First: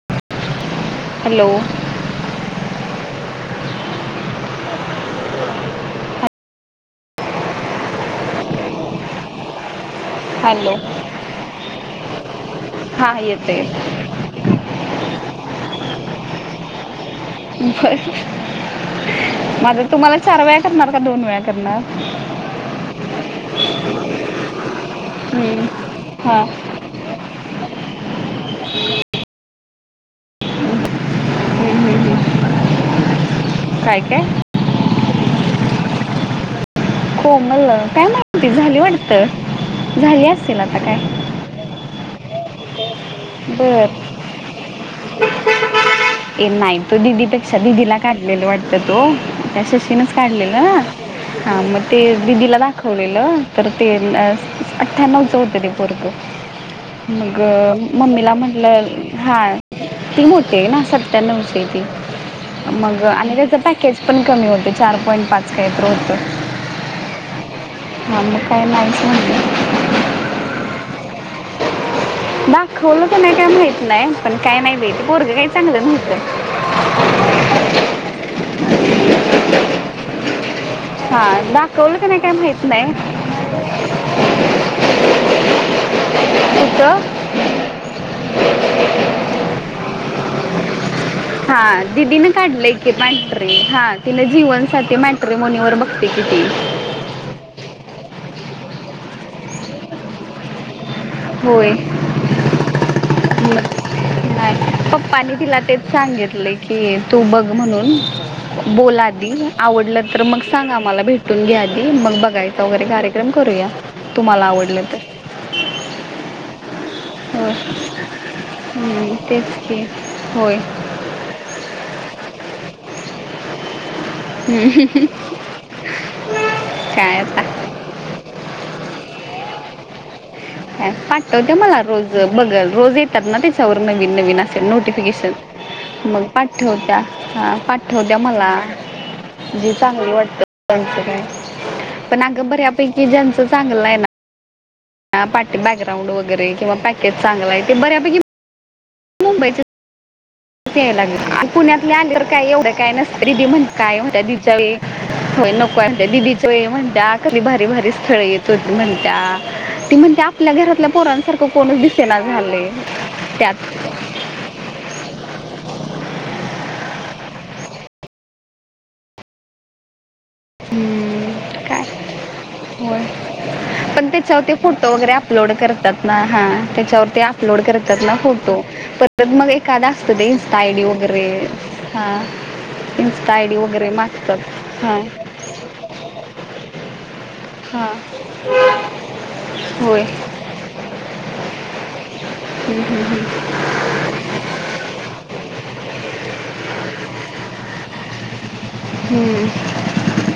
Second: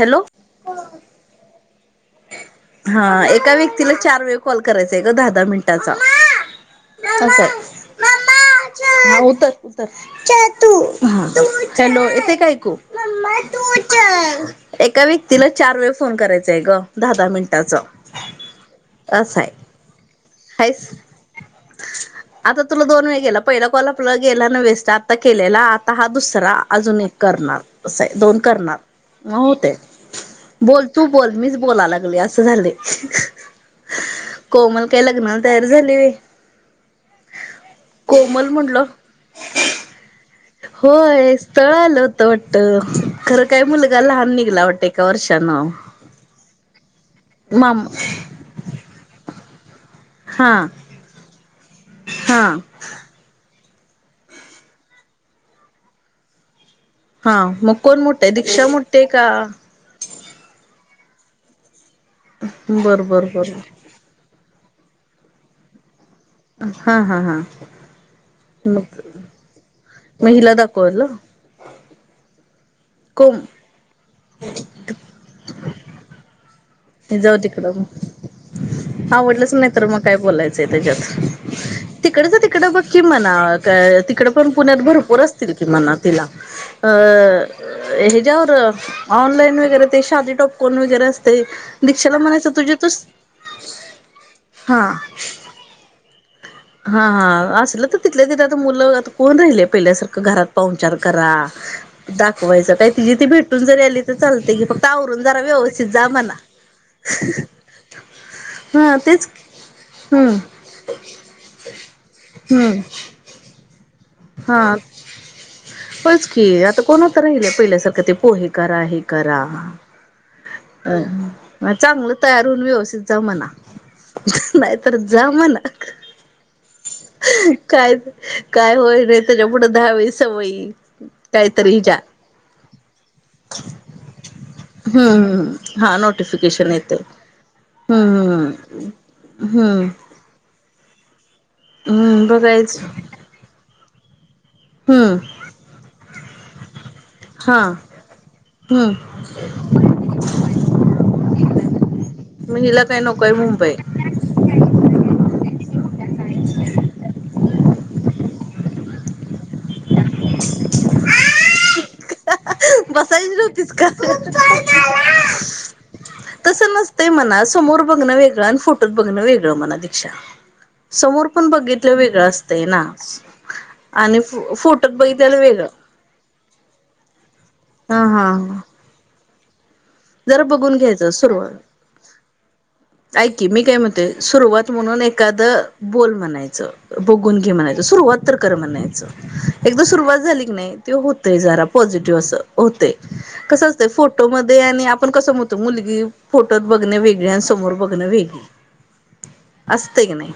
Hello hello हां एका व्यक्तीला चार वेळं कॉल करायचांय कां? दहा दहा मिनिटांचा. हां उत्तर उत्तर. हॅलो हॅलो येते कायं ऐकूं? हां येते आहे. एकां व्यक्तीला चार वेळं फोन करायचांय गं दहा दहा मिनिटं. बसं माझं तुम्हांला चार वेळां करणारं कां दोन वेळां करणारं. आंता तुलां दोन वेळं गेलां पहिला, कॉल आपुंला गेलां नं वेस्ट आंता केलेला हम्म. आंता हां दुसरां. अजूंन एक करणारं असं आहे दोन करणारं नऊ होते. बोलं तूं बोलं मीच बोलांय लागले असं झाले. कायं कायं. कोमल कायं लग्नांला तयारी झालीं आहे. कोमल कायं माहिती झाली वाटतं झाली. असेल आता काय होयं स्थळं आलं होतं वाटतं खरं कायं बरं मुलंगा लहांन निघाला वाढतं. टॉर्च शणंऑन नाहीं तूं दीदी पेक्षां नाहीं दीदीलां काढलेले बाहेर वाटतं. हॅलो तरं तो त्यां शशीनेच हा काढलेलं हां मंग ते हा दिदीला दाखवलेलं. तरं ते अठ्ठ्यांण्णव नऊं चं होते ते पोरगं. मंग हा मग कोण मम्मी मोठे आहे लां दीक्षा म्हटलं मोठी आहे का हां. ती मोठी आहे नां सत्यांनवची आहे ती बर मगं बर आणि बर त्यांचा पॅ तेचं पणं कमी होते चार पॉईंट पांच कायंतरं होतं. हां, हां, हां. हां मंग कायं नायचं म्हणलं. मग हिला दाखवलं दाखवलं कां नाहीं कोम कायं माहित नाहीं पणं कायं नाहीं बाई ते पोरगं कांहीं चांगलं नव्हतं. ते जाऊं तिकडं मगं आवडलंच नाहीं तरं मगं कायं बोलायचंय त्यांच्यात हां दाखवलं. का नाही काय तिकडच माहीत तिकडं बघ नाही कि म्हणावं, काय तिकडं पण पुण्यात भरपूर असतील कि म्हणा तिला. अह. कुठं अह ह्याज्यावर ऑनलाईन वगैरे ते शादी टॉपकॉन वगैरे असतयं. दिदीन काढलंय की मॅट्री. हा तिन हा जीवनसाथी मॅट्ररीमोनी वर बघते की ती. हा हा असल तर तिथल्या तिथे आता मुलं आता कोण राहिलयं पहिल्यासारखं घरात पाहुणचार करा. होय दाखवायच काय तिजी ती भेटून जरी आली तर चालते की फक्त नाही आवरून पप्पानी जरा तिला व्यवस्थित तेच जा म्हणा सांगितले की. तू बघ म्हणून, हा बोल तेच आधी आवडलं तर हम्म मग सांग आम्हाला भेट भेटून घ्या आधी. मग बघायचा हम्म वगैरे कार्यक्रम करूया तुम्हाला आवडलं तर. होयचं की. आता कोण आता राहिल होय पहिल्यासारख ते पोहे करा, हे हम्म, करा. तेच की होय अह अह चांगलं तयार होऊन व्यवस्थित जा म्हणाव. नाय तर जा म्हणाव. काय आता. काय, काय होईल रे. त्याच्या पुढं दहावी सवयी पाठवत्या काहीतरी मला हिच्या रोज बघल रोज येतात ना त्याच्यावर नवीन नवीन असे नोटीफिकेशन. हम्म हा मग नोटिफिकेशन येते पाठवत्या, हा पाठवत्या हम्म मला जी हम्म चांगली वाटते. त्यांचं कायं पण हम्म अग बघायच बऱ्यापैकी ज्यांचं चांगलं आहे ना हम्म. पाठी बॅकग्राऊंड वगैरे किंवा पॅकेज चांगला हा आहे ते बऱ्यापैकी हम्म. मुंबईचे यायला लागलय. अगं पुण्यातले आले तर काय मग एवढं हिला काय नसते. नकोय दीदी म्हण मुंबई काय होतय. दीदी त्यावेळी होय नकोय म्हणते, दिदीच्या वेळी म्हणत्या कसली भारी, भारी स्थळ येत होती म्हणत्या. ती म्हणते आपल्या घरातल्या पोरांसारखं कोणचं दिसेना झालय त्यात. फोन कर त्याला. तसं नसतंय म्हणा. समोर बघणं वेगळं आणि फोटोत बघणं वेगळं म्हणा दीक्षाला. समोर पण काय बघितलं वेगळं असतंय ना होय आणि फो फोटतं बघितलेलं वेगळं. हा हा त्याच्यावरती अपलोड करतात हा ना हा हा फोटो. परत मग एक खादा असूदे ते जरा बघून दाडी घ्यायचं वगैरे सुरुवात हां. इन्स्टा ऐक की, आय डी मी काय वगैरे म्हणतोय मागतात सुरुवात हां म्हणून एकादं द बोल म्हणायचं, बघून घे म्हणायचं, हां सुरुवात तर कर म्हणायचं. एकदा होय सुरुवात हं, झाली की नाही ते होतय जरा पॉझिटिव्ह असं होतंय. हं, हं. कसं असतंय फोटोमध्ये आणि आपण कसं म्हणतो, मुलगी फोटोत बघणे वेगळी आस समोर बघणं वेगळी. हं, असतय की नाही.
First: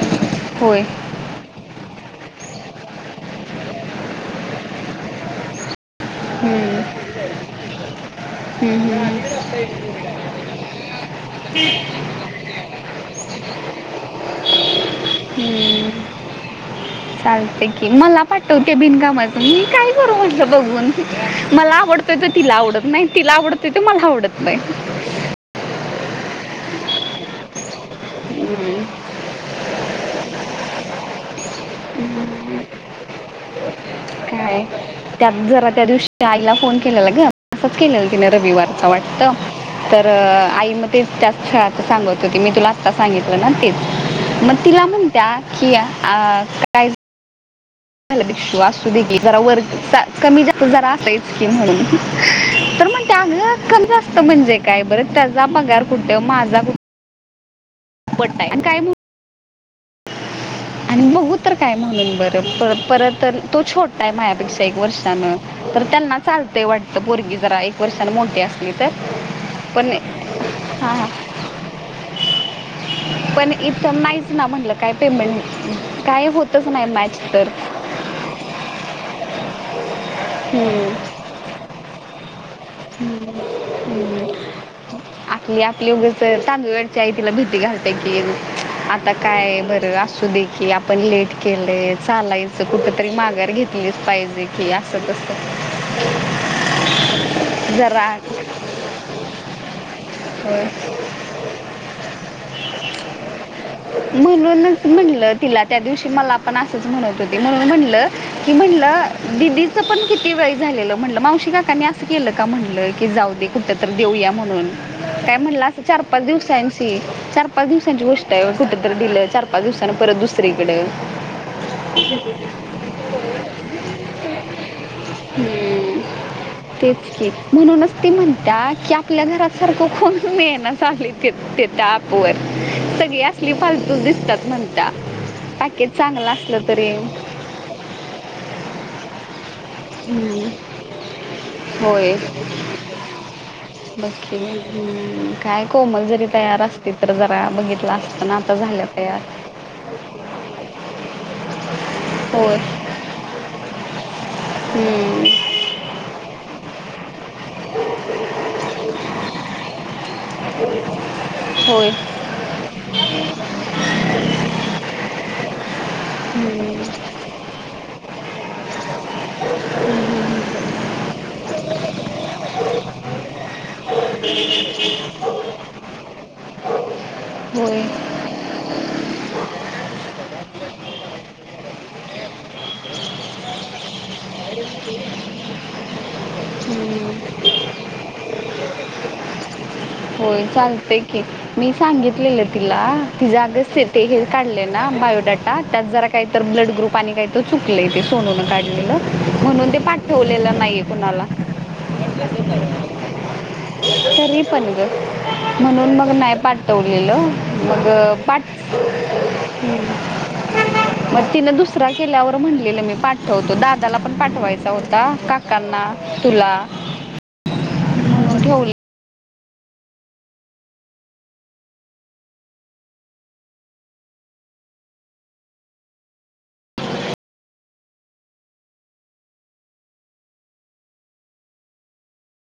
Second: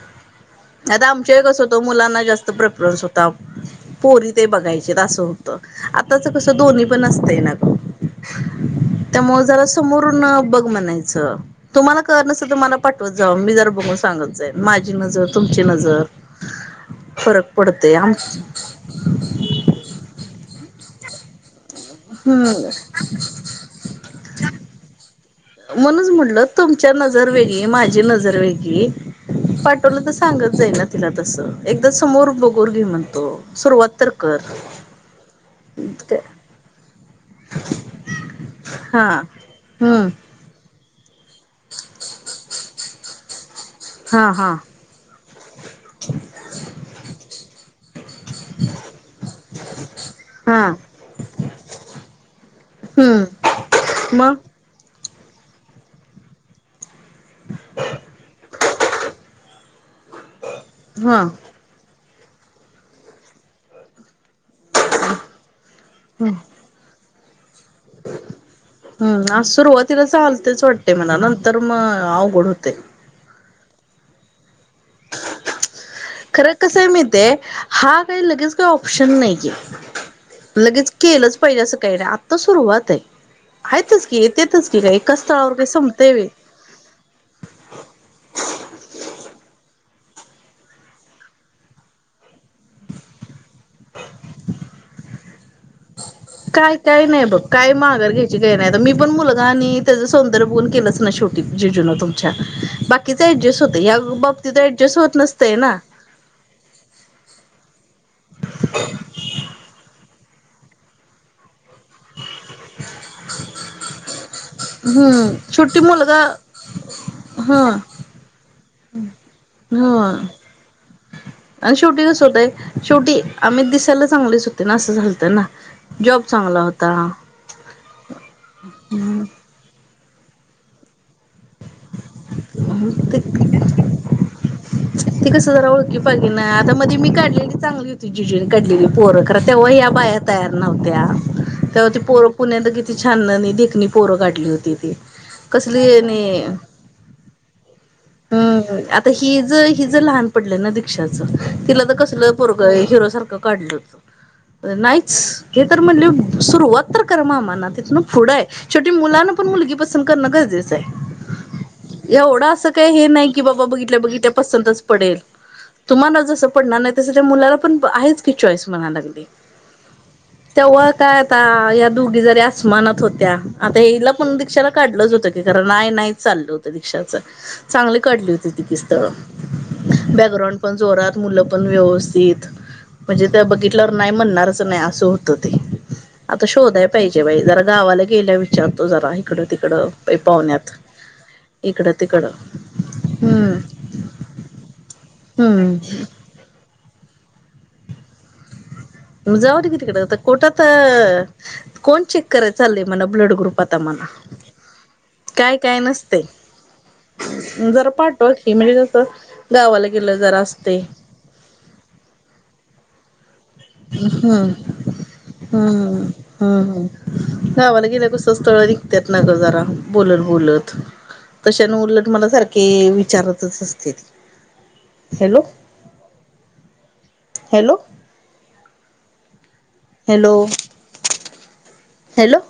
होय आता आम ते कसं होत मुलांना जास्त प्रेफरन्स होता, पोरी ते बघायचेत असं. आताच कसं हं, दोन्ही पण असतंय ना गं. हं, हं, त्यामुळं जरा समोरून अह बघ म्हणायचं. तुम्हाला कळतं नसेल. तर मला पाठवत जावा. मी जरा बघून सांगत जाईन. माझी नजर, तुमची हं. नजर. फरक चालते की. पडतय आम मला पाठव ते बिनकामाच मी काय करू म्हटलं बघून. मला आवडतोय तर तिला हम्म आवडत नाही तिला आवडत ते तर मला आवडत नाही. म्हणूनच म्हटलं, तुमच्या नजरं वेगळी, माझी नजरं हं, वेगळी. पाठवलं तर सांगत जाईन ना तिला तस. एकदा समोर बघून घे म्हणतो सुरुवात तर, कर काय त्यात जरा त्या दिवशी आईला फोन केलेला ग. असच केलेलं तिने रविवारच हा वाटत. तर हम्म आई म त्या खेळाच सांगत होतीत. मी तुला आत्ता सांगितलं ना तेच. हा हा मग तिला म्हणत्यात कि काय. [unintelligible] असू दे की जरा वर कमी हा जास्त जरा असायच की म्हणून तर म्हणते. हम्म चांगल [unintelligible] जास्त मग म्हणजे काय बर त्याचा पगार कुठे माझा कुठ. [unintelligible] काय आणि हा बघू तर बघू तर. काय म्हणून बर पर परत तो छोटाय माझ्यापेक्षा एक वर्षान. तर त्यांना चालतय वाटत पोरगी जरा एक वर्षानं मोठी असली तर हम्म आज पण सुरुवातीला चालतेच वाटते हां हां मला नंत नंतर मग अवघड होतय. पण इथ नाहीच ना म्हणल. खर कसय नाही मॅच माहितीये तर हा काही लगेच काही ऑप्शन नाहीये. हम्म. लगेच केलच पाहिजे अस काही नाही आत्ता सुरुवात आहे. हायतच की येतेतच की काय काय एकाच [unintelligible] काय संपतय व्हय. चांदवडची आई तिला भेटली. घालते की आता काय बर असू देकी आपण लेट केलय चालाय अस कुठ तरी माघार घेतलीच पाहिजे की अस कस. काय काय नाही बघ काय जरा माघार घ्यायची काही नाही मी पण मुलगा आणि त्याच सौंदर्य होय. बघून केलच ना शेवटी. जिजुन तुमच्या बाकीच ऍडजेस्ट होतय या बाबतीत ऍडजेस्ट होत नसतय ना. ती मला पण असच म्हणत होती म्हणल की म्हणल दीदीच पण किती वय झालेल म्हणल मावशी. काकांनी अस केल का म्हणल की जाऊ दे कुठ तरी देऊया म्हणून. हम्म काय शेवटी म्हणलात चार मुलगा पाच दिवसांची चार हा पाच दिवसांची गोष्ट कुठे तरी दिल चार पाच दिवसांनी हा. परत दुसरीकड. आणि शेवटी कस होतय शेवटी आम्ही दिसायला चांगलीच होती ना अस झालत ना. हम्म. जॉब चांगला होता. तेच की म्हणूनच ती म्हणतात की आपल्या घरा सारख कोण मिळणा झालय [unintelligible] होय सगळी ते असली फालतूच दिसतात म्हणता. ते कस जरा पॅकेज ओळखी पाळखी चांगलं न असलं आता तरी मध्ये मी काढलेली चांगली होती जिजून काढलेली पोर खरा तेव्हा ह्या बाया हम्म, तयार. नव्हत्या. तेव्हा ती होय पोर पुण्यात किती छान देखणी पोर बाकी काढली होती ती हम्म, काय कसली कोमल जरी आणि तयार असती तर जरा बघितल असत ना आता झाल्या तयार. हिच जर लहान पडल ना दीक्षाच तिला तर कसल होय पोरग हिरो सारख काढल. नाहीच. हम्म, हे तर म्हणले सुरुवात तर करा मामांना तिथून पुढ आहे शेवटी मुला पण मुलगी पसंत. करण गरजेच होय आहे एवढा अस काही हे नाही की बाबा बघितल्या बघितल्या. पसंतच पडेल. तुम्हाला जस पडणार हम्म, नाही तस त्या मुलाला पण आहेच की चॉईस म्हणायला लागली. तेव्हा काय आता या दोघी जरी आसमानात होत्या आता हिला पण दिक्षाला. काढलच होत की कारण नाही नाहीच चालल होत दीक्षाच होय चांगली काढली होती की स्थळ. बॅकग्राऊंड पण जोरात मुल पण व्यवस्थित. म्हणजे ते बघितल्यावर नाही म्हणणारच नाही अस होत ते. आता शोधाय हम्म. पाहिजे बाई जरा गावाला गेल्यावर विचारतो जरा इकड तिकड. होय चालतय की मी तिकडं सांगितलेल तिला ती हम्म जाग असेल. ते हे काढले ना बायोडाटा हम्म त्यात जरा काही तर ब्लड ग्रुप आणि काही चुकल तेे सोनून काढलेल. जाऊ दे की तिकड कोठात. कुणाला कोण चेक कराय चाललय मला ब्लड ग्रुप आता मला. तरी पण गं म्हणून मग नाय पाठवलेलं मग जरा पाठवा पाठ की म्हणजे कसं गावाला गेलं जरा असतयं. मग तिनं दुसरा केल्यावर म्हणलेलं मी पाठ ठवतो दादाला पण हम्म पाठवायचा होता काकांना हम्म तुला. हम्म गावाला गेल्यावर कसं म्हणून स्थळ ठेवलं निघत्यात ना गं जरा बोलत बोलत तशाने उलट मला सारखे विचारतच असतेत. Hello hello. Hello hello.